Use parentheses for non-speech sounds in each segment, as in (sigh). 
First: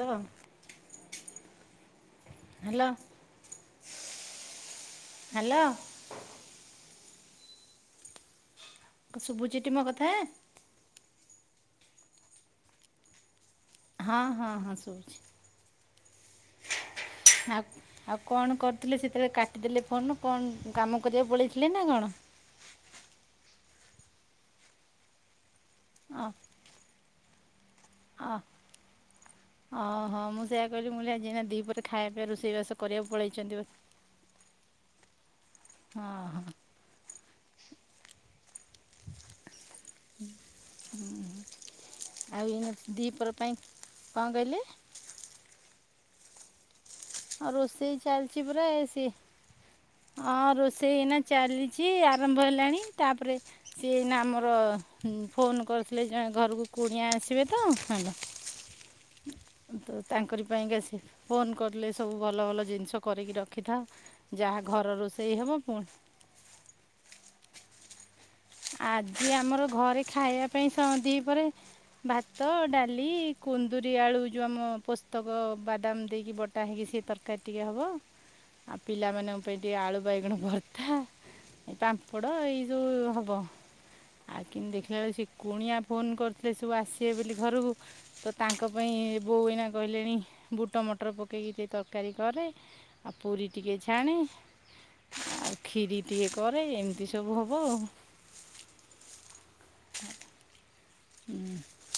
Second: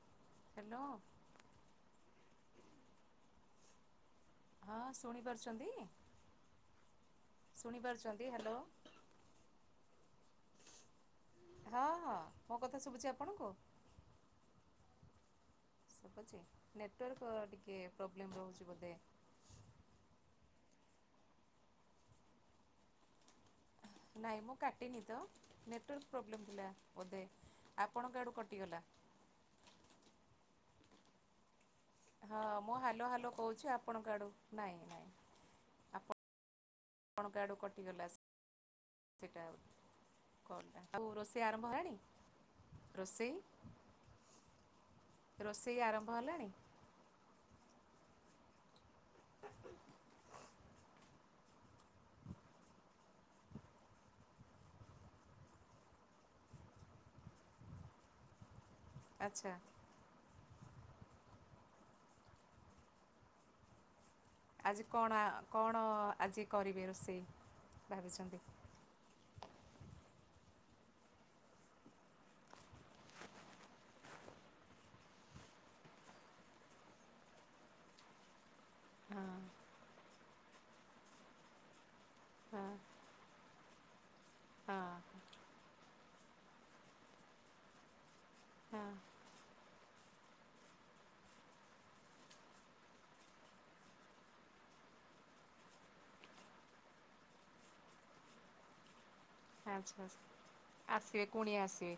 ତ ଅ hello hello. ହଁ ଶୁଣି ହ୍ୟାଲୋ ପାରୁଛନ୍ତି। ଶୁଣିପାରୁଛନ୍ତି ହ୍ୟାଲୋ ଶୁଭୁଚିଟି ମୋ କଥା ହଁ ହଁ ମୋ କଥା ଶୁଭୁଛି ଆପଣଙ୍କୁ ହଁ ହଁ ହଁ ଶୁଛି ସୁବୁଛି ନେଟୱାର୍ ପୋ ଟିକିଏ ପ୍ରୋବ୍ଲେମ୍ ରହୁଛି ବୋଧେ। ଦେଲେ ଫୋନ୍ କ ଣ କାମ କରିବାକୁ ପଳେଇଥିଲେ ନା କ ଣ ନାଇଁ ମୁଁ କାଟିନିତ ନେଟୱାର୍କ ଅ ର୍ପ୍ରୋବ୍ଲେମ୍ ଥିଲା ବୋଧେ ଆପଣଙ୍କ ଅ ଆଡୁ କଟିଗଲା ଓହୋ ମୁଁ ସେୟଆ କହିଲି ମୁଁକହିଲି ଆଜି ଦି ପହରେ ଖାଇବା ପିଇବା ହଁ ମୁଁ ରୋଷେଇବାସ ହାଲୋ କରିବାକୁ ହାଲୋ ପଳେଇଛନ୍ତି କହୁଛି ବେ ଆପଣଙ୍କ ଆଡ଼ୁ ନହିଁ ନହିଁ। ହଁ ହଁ। ଆପଣଙ୍କ ଆଡୁ କଟିଗଲା ସେଇଟା ଆଉ। କଲ୍ ଟା ଆଉ ରୋଷେଇ ଆରମ୍ଭ ହେଲାଣି ଆଉ ଏଇନା ଦିପହର ରୋଷେଇ। ପାଇଁ କଣ କହିଲେ ରୋଷେଇ ଆରମ୍ଭ ହେଲାଣି। ହଁ ରୋଷେଇ ଚାଲିଛି ପରା ଏ ସିଏ। ହଁ ରୋଷେଇ ଏଇନା ଚାଲିଛି ଆରମ୍ଭ ହେଲାଣି ତାପରେ। ସିଏ ଏଇନା ଆମର ଫୋନ୍ କରିଥିଲେ ଜଣେ ଘରକୁ କୁଣିଆ ଆସିବେ ତ ହେଲା। ଆଚ୍ଛା। ତ ତାଙ୍କରି ପାଇଁକା ସେ ଫୋନ୍ କଲେ ସବୁ ଭଲ ଭଲ ଜିନିଷ କରିକି ରଖିଥା। ଯାହା ଆଜି ଘର କଣ ରେଷେଇ ହବ କଣ ପୁଣି। ଆଜି କରିବେ ରୋଷେଇ ଭାବିଛନ୍ତି। ଆଜି ଆମର ଘରେ ଖାଇବା ପାଇଁ ସ ଦି ପହରେ। ଭାତ ଡାଲି କୁନ୍ଦରି ଆଳୁ ଯୋଉ ଆମ ପୋସ୍ତକ ବାଦାମ ଦେଇକି। ବଟା ହେଇକି ସିଏ ତରକାରୀ ଟିକେ ହବ। ଆଉ ହଁ ପିଲାମାନଙ୍କ ପାଇଁ ଟିକେ ଆଳୁ ବାଇଗଣ ଭର୍ତା ‌ଏ ପା ମ୍ପଡ଼ ଏଇ ହଁ ସବୁ ହବ। ଆଉ କିନ୍ତୁ ହଁ ଦେଖିଲା ବେଳକୁ ସେ କୁଣିଆ ଫୋନ୍ କରିୁଥିଲେ ସବୁ ଆସିବେ ବେଲି ଘରକୁ ତ। ତାଙ୍କ ହଁ ପାଇଁ ବୋଉ ଏଇନା। କହିଲେଣି ବୁଟ ମଟର ପକେଇକି ଟିକେ ତରକାରୀ କରେ ଆଉ ପୁରୀ ଟିକେ ଛାଣେ। ଆଉ ଖିରି ଟିକେ କରେ ଏମିତି ସବୁ ହବ ଆଉ। ଆଚ୍ଛା ଆଚ୍ଛା ଆସିବେ କୁଣିଆ ଆସିବେ।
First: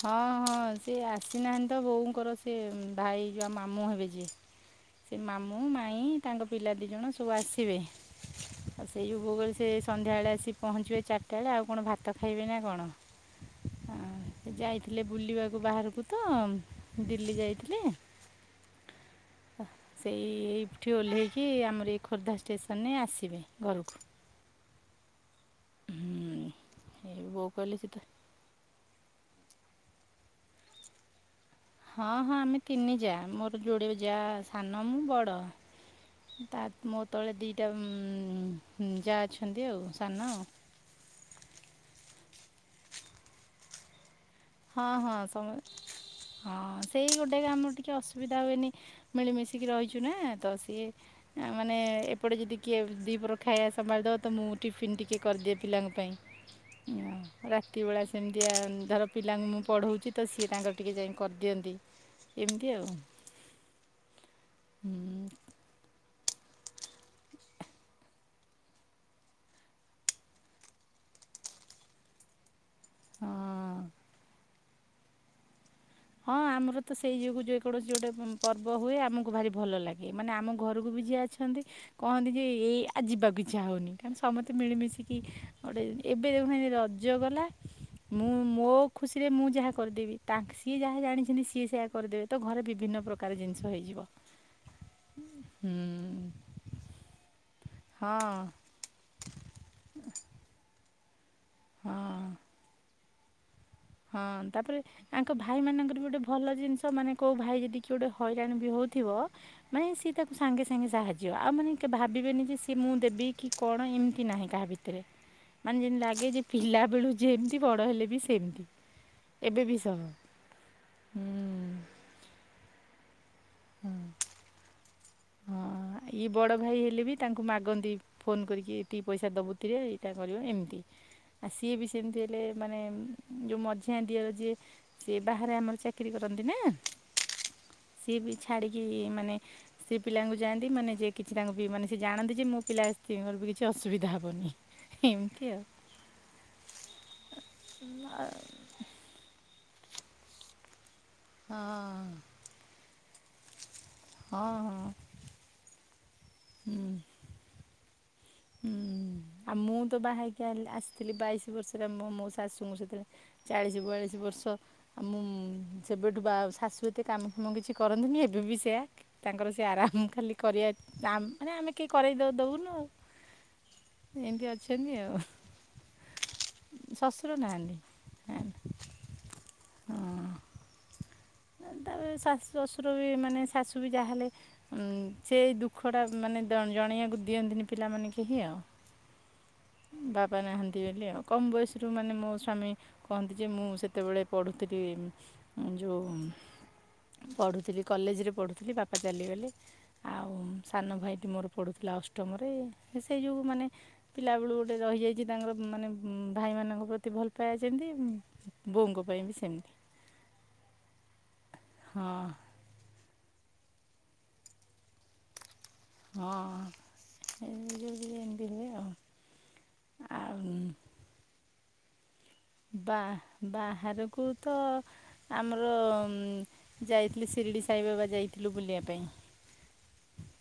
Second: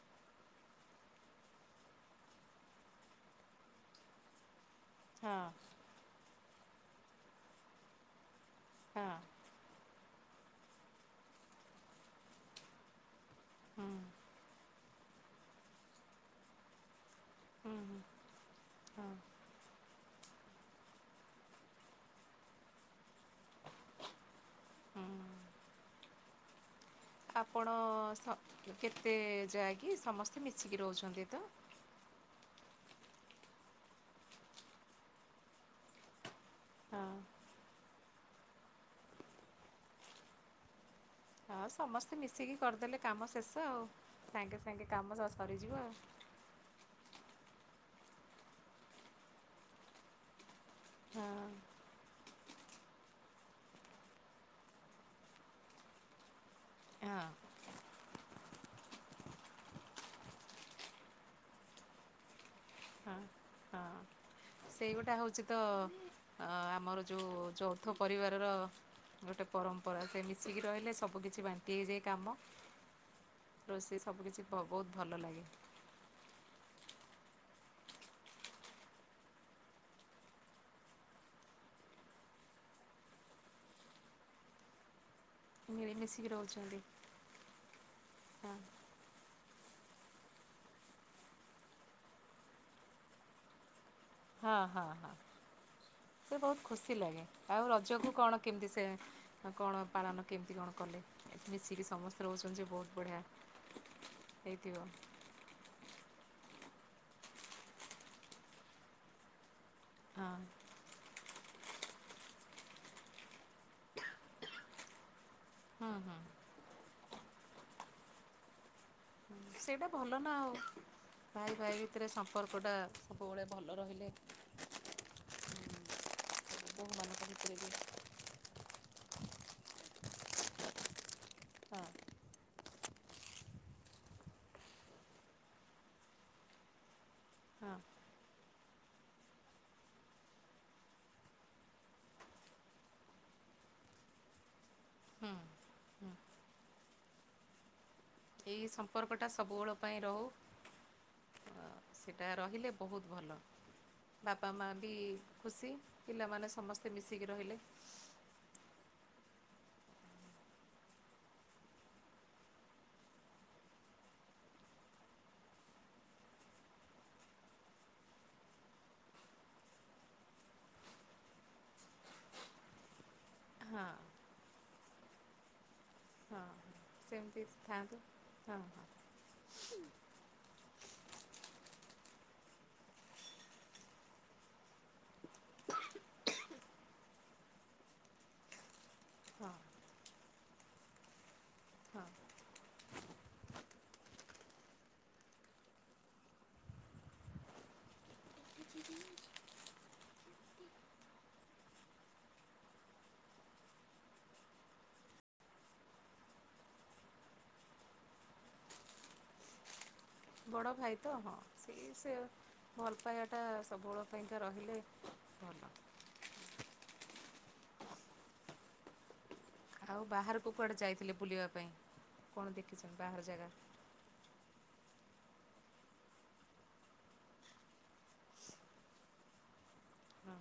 ହଁ ହଁ ସିଏ ଆସିନାହାନ୍ତି ତ ବୋଉଙ୍କର ସିଏ ଭାଇ ଯୋଉ ଆମ ମାମୁଁ ହେବେ ଯିଏ। ସେ ହଁ ମାମୁଁ ମାଇଁ ତାଙ୍କ ପିଲା ଦି ଜଣ ସବୁ ଆସିବେ ଆଉ ସେଇ ହଁ ଯୋଗୁଁ ବୋଉ କହିଲେ ସେ। ସନ୍ଧ୍ୟାବେଳେ ଆସି ପହଞ୍ଚିବେ ଏ ଚାରିଟା ବେଳେ ଆଉ କ ଣ ଭାତ ଖାଇବେ ନା କ ଣ। ହଁ। ସେ ଯାଇ ଥିଲେ ବୁଲିବାକୁ ବାହାରକୁ ତ। ଦିଲ୍ଲୀ ହୁଁ ଯାଇଥିଲେ ହୁଁ ହଁ ତ ସେଇ ଏଇ। ଏଇଠି ଓହ୍ଲେଇକି ଆମର ଏଇ ଖୋର୍ଦ୍ଧା ଷ୍ଟେସନେ ଆସିବେ ଘରକୁ। ହୁଁ। ହୁଁ ଏଇ ବୋଉ କହିଲେ ଆପଣ ସେ ତ ସ କେତେ ଯାଆ କି ସମସ୍ତେ ମିଶିକି ରହୁଛନ୍ତି ତ। ହଁ ହଁ ଆମେ ତିନି ଯା ମୋର ଯୋଡି ଯା ସାନ ମୁଁ ବଡ଼। ତା ମୋ ହଁ ତଳେ ଦିଇଟା ଉଁ ଉଁ ଯା ଅଛନ୍ତି ଆଉ ସାନ। ହଁ ସମସ୍ତେ ମିଶିକି କରିଦେଲେ କାମ ଶେଷ ଆଉ ସାଙ୍ଗେ ସାଙ୍ଗେ ହଁ ହଁ କାମ ସମ ସରିଯିବ ଆଉ। ହଁ ସେଇ ଗୋଟେ କାମ ଟିକେ ଅସୁବିଧା ହୁଏନି ମିଳିମିଶିକି ରହିଛୁ ନା ତ। ଇଏ ଆ ମାନେ ଏ ଏପଟେ ଯଦି କିଏ ଦି ପହର ଖାଇବା ସମାଳି ଦେବ ତ ମୁଁ ଟିଫିନ୍ ଟିକେ କରିଦିଏ ପିଲାଙ୍କ ପାଇଁ। ହଁ ହଁ। ଉଁ ରାତି ବେଳା ସେମିତିଆ ଧର। ପିଲାଙ୍କୁ ମୁଁ ପଢ଼ଉଛି ତ ସିଏ ତାଙ୍କର ଟିକେ ଯାଇଁ କରିଦିଅନ୍ତି ଏମିତି ଆଉ। ହଁ ହଁ ହଁ। ସେଇଗୁଟା ହଉଛି। ତ ଆମର ଯୋଉ ଯୌଥ ପରିବାରର। ଗୋଟେ ପରମ୍ପରା ସେ ମିଶିକି ରହିଲେ ସବୁକିଛି ବାଣ୍ଟି ହେଇଯାଏ କାମ। ରୋଷେଇ ସବୁ କିଛି ଭ ବହୁତ ଭଲ ଲାଗେ। ହଁ ଆମର ତ ସେଇ ଯୋଗୁ ଯେକୌଣସି ଗୋଟେ ପର୍ବ ହୁଏ ଆମକୁ ଭାରି ଭଲ ଲାଗେ ମାନେ ଆମ ଘରକୁ ବି ଯିଏ ଆସେ ଅଛନ୍ତି କହନ୍ତି ଯେ ଏଇ ଆ ଯିବାକୁ ଇଚ୍ଛା ହେଉନି କାହିଁକି ସମସ୍ତେ ମିଳିମିଶିକି ଗୋଟେ ଏବେ ମିଳିମିଶିକି ଦେଖୁନାଁହାନ୍ତି ରହୁଛନ୍ତି ରଜ ଗଲା ମୁଁ ହଁ ମୋ ଖୁସିରେ ମୁଁ ଯାହା କରିଦେବି ତାଙ୍କ ସିଏ ଯାହା ଜାଣିଛନ୍ତି ସିଏ ସେୟା କରିଦେବେ ତ ଘରେ ବିଭିନ୍ନ ପ୍ରକାର ଜିନିଷ ହେଇଯିବ। ହଁ ହଁ ହଁ ହୁଁ ସେ ବହୁତ ଖୁସି ଲାଗେ ଆଉ ର ଜକୁ ହଁ କଣ କେମିତି ସେ କଣ ପାଳନ କେମିତି କଣ କଲେ? ଏଠି ମିଶିକି ହଁ। ସମସ୍ତେ ରହୁଛନ୍ତି ଯେ ବହୁତ ବଢ଼ିଆ ହଁ ହେଇଥିବ ତାପରେ ତାଙ୍କ ଭାଇମାନଙ୍କର ବି ଗୋଟେ ଭଲ ଜିନିଷ ମାନେ କେଉଁ ଭାଇ ଯଦି କିି ଗୋଟେ ହଇରାଣ ବି ହେଉଥିବ ମାନେ ସୀଏ ହଁ ତାକୁ ସାଙ୍ଗେ ସା ସାଙ୍ଗେ ସାହାଯ୍ୟ ଆଉ ମାନେ ଭାବିବେନି ଯେ ସିଏ ମୁଁ ଦେବି କି କଣ ଏମିତି ନାହିଁ କାହା ଭିତରେ। ମାନେ ହୁଁ ଯେମିତି ହୁଁ ଲାଗେ ଯେ ପିଲା ବେଳୁ ଯେମିତି ବଡ ହେଲେ ବି ସେମିତି। ଏବେ ବି ସେଇଟା ସହ ଭଲ ନା ଆଉ ହୁଁ। ଭାଇ ଭାଇ ଭି ତରେ ସମ୍ପର୍କଟା ସବୁବେଳେ ଭଲ ରହିଲେ ହଁ ଇଏ ବଡ଼ ଭାଇ ହେଲେ ବି ବୋହୂମାନଙ୍କ ତାଙ୍କୁ ଭିତରେ ମାଗନ୍ତି ଫୋନ୍ କରିକି ଏତିକି ପଇସା ଦବୁକିରେ ଏଇଟା କରିବ ଏମିତି ଆ ସିଏ ବି ସେମିତ ହେଲେ ମାନେ ଯୋଉ ମଝିଆ ଦିଅର ଯିଏ ସିଏ ବାହାରେ ଆମର ଚାକିରିୀ କରନ୍ତି ନା। ହଁ। ସିଏ ବି ଛାଡିକି ମାନେ ସେ ପିଲାଙ୍କୁ ଯାଆନ୍ତି ମାନେ ଜେ କିଛି ତାଙ୍କୁ ବି ମାନେ ସେ ଜାଣନ୍ତି ଯେ ମୋ ପିଲାଙ୍କର ବି କିଛି ଅସୁବିଧା ହବନି। ଏମତି ଆଉ। ହୁଁ। ଏଇ ସମ୍ପର୍କଟା ସବୁବଳ ପାଇଁ ରହୁ ଅ ହଁ। ସେଟା ରହିଲେ ବହୁତ ଭଲ ହଁ ବାପା ହଁ ମା ବି ଖୁସି। ପିଲାମାନେ ହୁଁ ସମସ୍ତେ ମିଶିକି ରହିଲେ। ହୁଁ ଆ ମୁଁ ତ ବାହାହେଇକି ଆଇଲି ଆସିଥିଲି ବାଇଶି ବର୍ଷରେ ମୁଁ ମୋ ଶାଶୁଙ୍କୁ ସେହିତ ଚାଳିଶ ବୟାଳିଶ ବର୍ଷ। ଆଉ ମୁଁ ସେବେଠୁ ବା ଶାଶୁ ଏତେ କାମ ଫାମ କିଛି କରନ୍ତିନି ଏବେ ବି ସେୟା। ତାଙ୍କର ସେ ଆରାମ ଖାଲି କରିବା ମାନେ ଆମେ କେହି କରେଇ ତ ଦଉନୁ ଆଉ। ହଁ। ଏମିତି ଅଛନ୍ତି ଆଉ ହଁ ଶଶୁର ସେମିତି ନାହାନ୍ତି ଥାଆନ୍ତୁ ହଁ ନା। ହଁ ହଁ। ତାପରେ ଶାଶ ଶ୍ୱଶୁର ବି ମାନେ ଶାଶୁ ବି ଯାହେଲେ ସେଇ ଦୁଃଖଟା ମାନେ ଜଣେଇବାକୁ ଦିଅନ୍ତିନି ପିଲାମାନେ କେହି ଆଉ। ହଁ ବାପା ନାହାନ୍ତି ବୋଲି ଆଉ କମ ବୟସରୁ ହଁ ମାନେ ମୋ ସ୍ଵାମୀ କହନ୍ତି ଯେ ମୁଁ ସେତେବେଳେ ପଢ଼ୁଥିଲି ଯେଉ ପଢ଼ୁଥିଲି କଲେଜରେ ପଢ଼ୁଥିଲି ବାପା ଚାଲିଗଲେ। ଆଉ ସାନ ଭାଇଟି ମୋର ପଢୁଥିଲା ଅଷ୍ଟମରେ ସେଇ ଯଉ ମାନେ ପିଲାବେଳୁ ଗୋଟେ ରହିଯାଇଚି ତାଙ୍କର ମାନେ ଭାଇମାନଙ୍କ ପ୍ରତି ଭଲପାଇବା ଯେମିତି ବୋଉଙ୍କ ପାଇଁ ବି ସେମିତି। ବଡ଼ ଭାଇତ ହଁ ସେଇ ହଁ ସେ ଭଲ ପାଇବାଟା ସବୁବେଳ ପାଇଁକା ରହିଲେ ଭଲ। ହଁ ହେଇମିତିଆ ଟିକେ ଏମତି ହୁଏ ଆଉ। ଆଉ ବାହାରକୁ କୁଆଡ଼େ ଯାଇଥିଲେ ବୁଲିବା ପାଇଁ? କଣ ଦେଖିଛନ୍ତି ବା ବାହାର ଜାଗା? ବାହାରକୁ ତ ଆମର ଯାଇଥିଲି ଶିରିଡ଼ି ସାଇ ବାବା ଯାଇଥିଲୁ ବୁଲିବା ପାଇଁ।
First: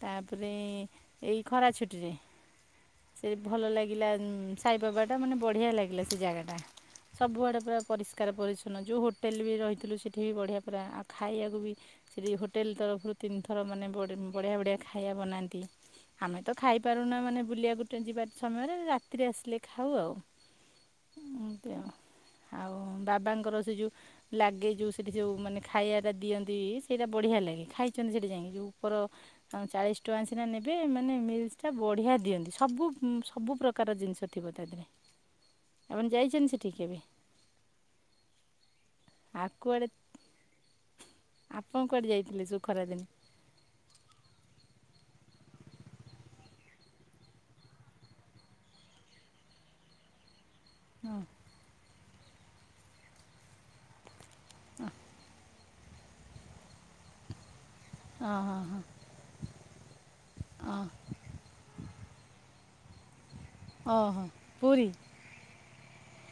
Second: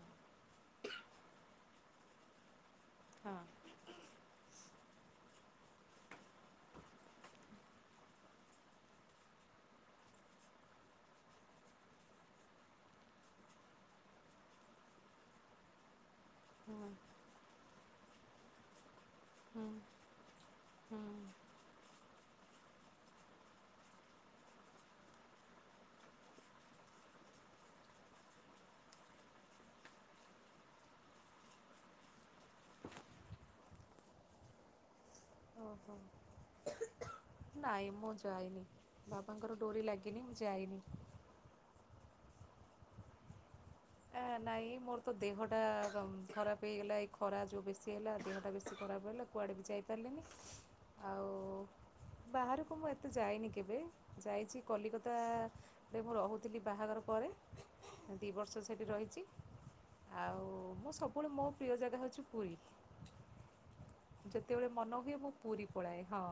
ତାପରେ ଏଇ ଖରା ଛୁଟିରେ। ସେ ହଁ ଭଲ ଲାଗିଲା ସାଇ ବାବାଟା ମାନେ ବଢ଼ିଆ ଲାଗିଲା ସେ ଜାଗାଟା। ସବୁଆଡ଼େ ପୁରା ପରିଷ୍କାର ପରିଚ୍ଛନ୍ନ ଯୋଉ ହୋଟେଲୂ ବି ରହିଥିଲୁ ସେଠି ବି ବଢ଼ିଆ ପୁରା ଆଉ ଖାଇବାକୁ ବି ସେଠି ହୋଟେଲ୍ ତରଫରୁ ତିନିଥର ମାନେ ବଡ଼ ବଢ଼ିଆ ବଢ଼ିଆ ଖାଇବା ବନାନ୍ତି। ଆମେ ତ ଖାଇପାରୁନା ମାନେ ବୁଲିବାକୁ ଟେ ଯିବା ସମୟରେ ରାତିରେ ଆସିଲେ ହୁଁ ଖାଉ ଆଉ। ହୁଁ ଏମିତି ଆଉ ଆଉ ବାବାଙ୍କର ସେ ଯୋଉ ଲାଗେ ଯୋଉ ସେଠି ସବୁ ମାନେ ଖାଇବାଟା ଦିଅନ୍ତି ସେଇଟା ବଢ଼ିଆ ଲାଗେ ଖାଇଚନ୍ତି ସେଠି ଯାଇଁ ଯୋଉ ଉପର ଆଉଁ ଚାଳିଶ ଟଙ୍କା ସିନା ନେବେ ମାନେ ମିଲ୍ସ ଟା ବଢ଼ିଆ ଦିଅନ୍ତି। ସବୁ ଉଁ ସବୁ ପ୍ରକାର ଜିନିଷ ଥିବ ତା ଦେହରେ। ଓହୋ। ଆପଣ ଯାଇଛନ୍ତି ସେଠିକି କେବେ? ନାଇଁ ମୁଁ ଯାଇନି ଆଉ ବାବାଙ୍କର ଡୋରି କୁଆଡ଼େ ଲାଗିନି ମୁଁ ଯାଇନି। ଆପଣ କୁଆଡ଼େ ଯାଇଥିଲେ ସବୁ ଖରା ଦିନେ? ଆ ନାଇଁ ମୋର ତ ଦେହଟା ର ଖରାପ ହେଇଗଲା ଏଇ ଖରା ଯୋଉ ବେଶୀ ହେଲା ଦେହଟା ବେଶୀ ଖରାପ ହେଲା। କୁଆଡ଼େ ବି ଯାଇପାରଲିନି ହଁ ଆଉ ବାହାରୁକୁ ମୁଁ ଏତେ ଯାଇନି କେବେ। ଯାଇଚି କଲିକତାରେ ମୁଁ ରହୁଥିଲି ବାହାଘର ପରେ। ହେ ଦି ହଁ ହଁ ବର୍ଷ ହଁ ସେଠି ରହିଚି ଆଉ ହଁ ମୁଁ ସୋ ପୁଣି ମୋ ପ୍ରିୟ ଜାଗା ହଉଛି ପୁରୀ ଓହୋ ଯେତେବେଳେ ପୁରୀ ମନ ହୁଏ ମୁଁ ପୁରୀ ପଳାଏ ହଁ।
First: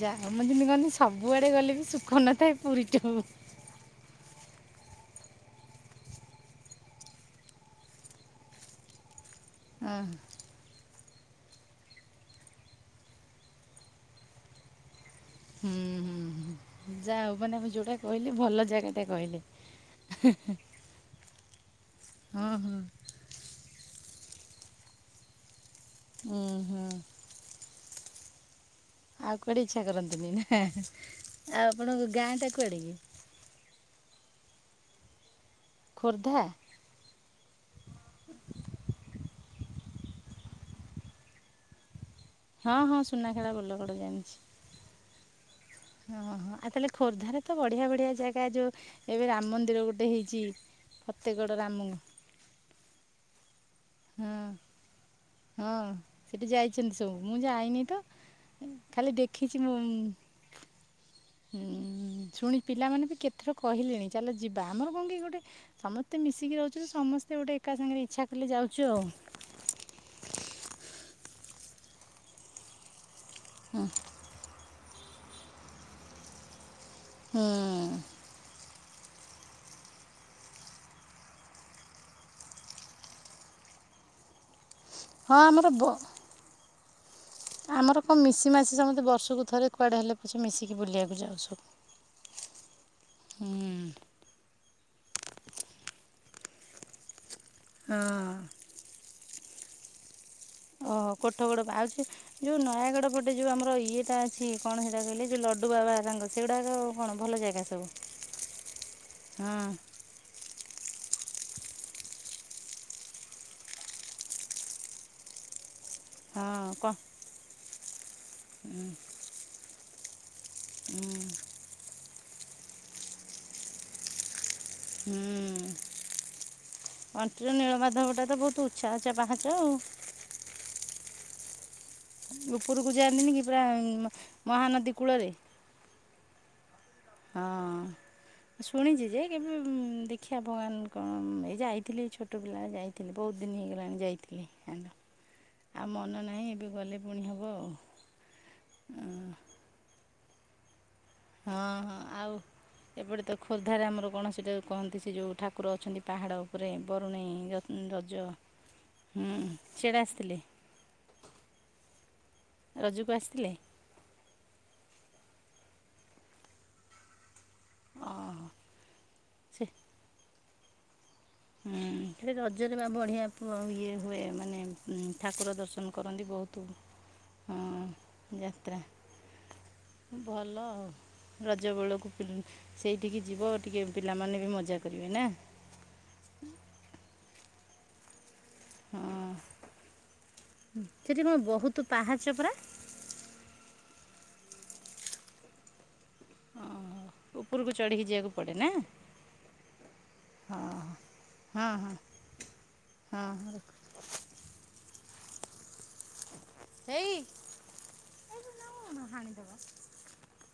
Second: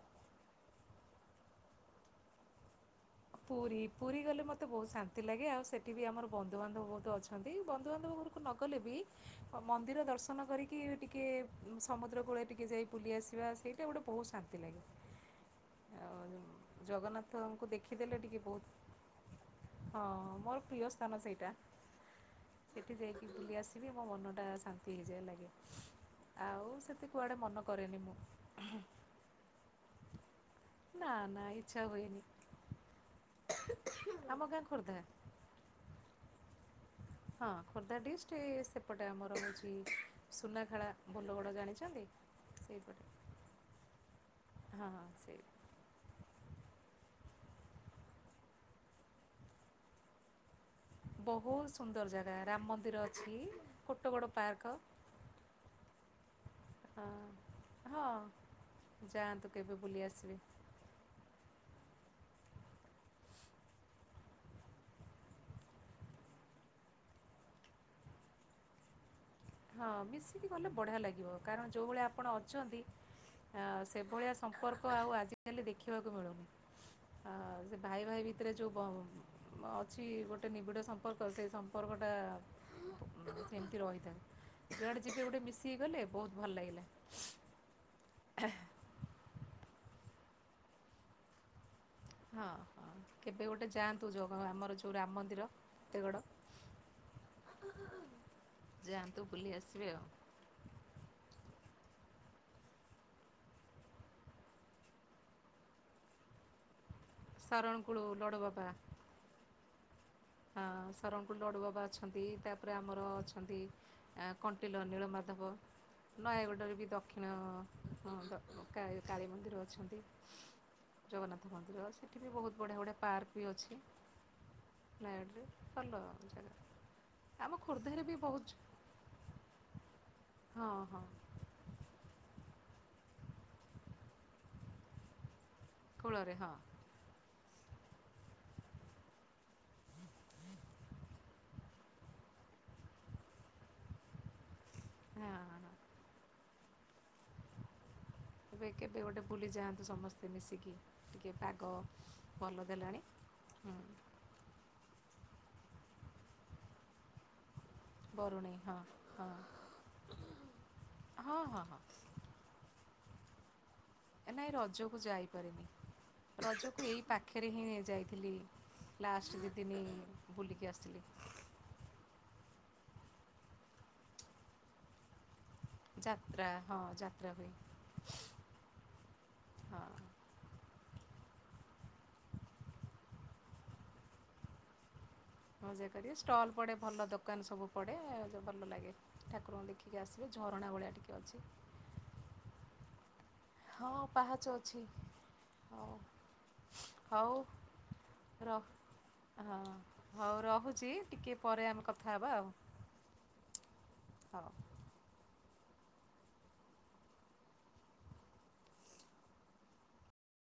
ଯାହା ମୁଁ ଯେମତି କହନ୍ତି ସବୁଆଡ଼େ ଗଲେ ବି ସୁଖ ନଥାଏ ପୁରୀଠୁ। ପୁରୀ ପୁରୀ ଗଲେ ମତେ ବହୁତ ଶାନ୍ତି ଲାଗେ ଆଉ ସେଠି ବି ଆମର ବନ୍ଧୁବାନ୍ଧବ ବହୁତ ଅଛନ୍ତି ବନ୍ଧୁବାନ୍ଧବ ଘରୁ କଁ ନଗଲେ ବି ଅ ହୁଁ ମନ୍ଦିର ଦର୍ଶନ କରିକିି ଟି କେ ସମୁଦ୍ର କୂଳରେ ଟିକେ ଯାଇ ବୁଲି ଆସିବା ସେଇଟା ଗୋଟେ ବହୁତ ଶାନ୍ତି ଲାଗେ। ହୁଁ ଆଉ ହୁଁ ଯା ହଉ ମାନେ ଜଗନ୍ନାଥଙ୍କୁ ଆମେ ଦେ ଯେଉଁଟା ଏଲେ କହିଲେ ଟିକେ ଭଲ ବହୁତ ଜାଗାଟା କହିଲେ ହଁ ମୋର ପ୍ରିୟ ସ୍ଥାନ ସେଇଟା ହଁ ହଁ ସେଠି ଯାଇକି ବୁଲିଆସ୍ ହିବି ମୋ ମନଟା ଶାନ୍ତି ହେଇଯାଏ ଲାଗେ। ଉୁଁ ଆଉ ହୁଁ ସେଥି କୁଆଡ଼େ ମନ କରେନି ମୁଁ। ଆଉ କୁଆଡ଼େ ଇଚ୍ଛା କରନ୍ତିନି, ନାଁ? ନା ନା ଆଉ ଇଚ୍ଛା ଆପଣଙ୍କ ହୁଏନି ଗାଁଟା କୁଆଡ଼େ କି? ଆମ ଗାଁ ଖୋର୍ଦ୍ଧା। ଖୋର୍ଦ୍ଧା? ହଁ ଖୋର୍ଦ୍ଧା ଡିଷ୍ଟ ସେପଟେ ଆମର ହୋଉଚି ସୁନାଖେଳା ଭୋଲଗଡ଼ ଜାଣିଚନ୍ତି? ହଁ ହଁ ସୁନାଖେଳା ବୋଲଗଡ଼ ଜାଣିଚି। ହଁ ହଁ ସେଇ। ଓହୋ ଆଉ ତାଲେ ଖୋର୍ଦ୍ଧାରେ ତ ବଢ଼ିଆ ବଢ଼ିଆ ଜାଗା ଯୋଉ ଏବେ ରାମ ମନ୍ଦିର ଗୋଟେ ହେଇଚି। ବହୁତ ସୁନ୍ଦର ଜାଗା ରାମ ମନ୍ଦିର ଅଛି ଫୋଟଗଡ଼ ପାର୍କ। ହଁ ସେଠି ଯାଇଛନ୍ତି ଆ ସବୁ ମୁଁ ଯାଇନି ତ। ହଁ ଖାଲି ଯାଆନ୍ତୁ ଦେଖିଛି ମୁଁ କେବେ ବୁଲି ଆସିବେ। ହୁଁ ଶୁଣି ପିଲାମାନେ ବି କେତେ ଥର କହିଲେଣି ଚାଲ ଯିବା ଆମର କଣ କି ଗୋଟେ ସମସ୍ତେ ମିଶିକି ରହୁଚନ୍ତି ସମସ୍ତେ ଗୋଟେ ଏକା ସାଙ୍ଗେରେ ଇଚ୍ଛା କଲେ ଯାଉଚୁ ଆଉ। ହଁ ମିଶିକି ଗଲେ ବଢ଼ିଆ ଲାଗିବ କାରଣ ଯୋଉ ଭଳିଆ ଆପଣ ଅଛନ୍ତି ଅ ସେଭଳିଆ ସମ୍ପର୍କ ଆଉ ଆଜିକାଲି ଦେଖିବାକୁ ମିଳୁନି ଅ ହୁଁ ସେ ଭାଇ ଭାଇ ଭି ତିରେ ଯୋଉ ବ ଅଛି ଗୋଟେ ନିବିଡ଼ ସମ୍ପର୍କ ସେ ସମ୍ପର୍କଟା ସେମିତି ରହିଥା ଯୋଆଡ଼େ ଯିବେ ହଁ ଗୋଟେ ଆମର ମିଶିକି ବ ଗଲେ ବହୁତ ଭଲ ଲାଗିଲା। ଆମର କଣ ମିଶି ମାସି ସମସ୍ତେ ବର୍ଷକୁ ଥରେ କୁଆଡ଼େ ହେଲେ ପଛେ ମିଶିକି ବୁଲିବାକୁ ଯାଉଛୁ। ହଁ ହଁ କେବେ ଗୋଟେ ଯାଆନ୍ତୁ (inaudible) ଆମର ଯୋଉଁ ରାମ ମନ୍ଦିର ପେତୟଗଡ଼। ହଁ। ଯାଆନ୍ତୁ ବୁଲି ଆସିବେ ଆଉ। ଓ କୋଠ ବଡ଼ ବାଉଛି ଯୋଉ ନୟାଗଡ଼ ପଟେ ଯୋଉ ଆମର ଇଏଟା ଅଛି କଣ ସେଟା କହିଲେ ଲଡୁ ବାବା ତାଙ୍କ ସେଗୁଡାକ କଣ ଭଲ ଜାଗା ଶରଣକୁଳୁ ଲଡ଼ୁ ସବୁ ହଁ? ହଁ ସରଙ୍କୁ ଲଡୁ ବାବା ଅଛନ୍ତି ତାପରେ ଆମର ଅଛନ୍ତି। ଆ କଣ୍ଟିଲୋ ନୀଳ ମାଧବ। ହଁ ନୟାଗଡ଼ରେ କ ବି ଦକ୍ଷିଣ ହଁ କାଳୀମନ୍ଦିର ଅଛନ୍ତି। ଜଗନ୍ନାଥ ମନ୍ଦିର ସେଠି ବି ବହୁତ ବଢ଼ିଆ ବଢିଆ ପାର୍କ ବି ଅଛି। (inaudible) ନୟାଗଡ ରେ ଭଲ ଜାଗା। ଆମ କଣ୍ଟିଲୋ ଖୋର୍ଦ୍ଧାରେ ବି ନୀଳମାଧବ ଟା ତ ବହୁତ ଉଚ୍ଚା ଉଚ୍ଚା ପାହଚ ଆଉ। ହଁ ହଁ। ଉପରକୁ ଯାଆନ୍ତିନି କି ପୁରା ମହାନଦୀ କୂଳରେ। କୂଳରେ ହଁ। ହଁ। ଶୁଣିଛି ଯେ କେବେ ଦେଖିବା ଭଗବାନ କଣ ଏଇ ଯାଇଥିଲି ଛୋଟ ଛୋଟ ପିଲା ଯାଇଥିଲି ବହୁତ ଦିନ ହେଇଗଲାଣି ଯାଇଥିଲି। ହଁ ହଁ। ଆଉ ମନ ନାହିଁ ଏବେ ଗଲେ ପୁଣି ହେବ ଆଉ। ଏବେ କେବେ ଗୋଟେ ବୁଲିଯାଆନ୍ତୁ ସମସ୍ତେ ମିଶିକି। ଟିକେ ପାଗ ହଁ ହଁ ଆଉ ଭଲ ଦେଲାଣି ଏପଟେ ତ ହୁଁ ଖୋର୍ଦ୍ଧାରେ ଆମର କୌଣସିଟା କହନ୍ତି ସେ ଯେଉଁ ଠାକୁର ଅଛନ୍ତି ପାହାଡ଼ ଉପରେ ବରୁଣେଇ ରଜ ବରୁଣେଇ ହଁ ହୁଁ ହଁ ସିଆଡେ ଆସିଥିଲେ? ହଁ ହଁ ହଁ ରଜକୁ ଆସିଥିଲେ? ନାଇ ଏ ରଜକୁ ଯାଇପାରିନି ରଜକୁ ଏଇ ପାଖ ପାଖରେ ହିଁ ଯାଇଥିଲି ଓହୋ ଲାଷ୍ଟ ଯେଦିନି ବୁଲିକି ଆସିଥିଲି। ହଁ ସେ ରଜରେ ବା ବଢ଼ିଆ ପୁ ଇଏ ହୁଏ ମାନେ ଠାକୁର ଦର୍ଶନ କରନ୍ତି ଯାତ୍ରା ବହୁତ ହଁ ଯାତ୍ରା ହୁଏ। ହୁଁ ଯାତ୍ରା ହଁ ଭଲ ଆଉ। ରଜ ବେଳକୁ ସେଇଠିକି ଯିବ ଟିକେ ପିଲାମାନେ ବି ମଜା କରିବେ ନା? ମଜା କରିବା ଷ୍ଟଲ୍ ପଡେ ଭଲ ଦୋକାନ ସବୁ ପଡେ ଆଉ। ଭଲ ଲାଗେ ହଁ ଠାକୁରଙ୍କୁ ଦେଖିକି ଆସିବେ ଝରଣା ଭଳିଆ ଟିକିଏ ଅଛି। ତୁ ପାହାଚ ପରା? ହଁ ପାହାଚ ଅଛି ହଉ। ହଉ ଓ ଉପରକୁ ଚଢ଼ିକି ଯିବାକୁ ପଡ଼େ ର ନା? ହଁ ହଉ ହଁ ରହୁଛି ଟିକେ ହଁ ପରେ ହଁ ଆମେ କଥା ହେବା ଆଉ। ହଁ ରଖ। ହଁ। ଏଇ ହାଣିଦବ।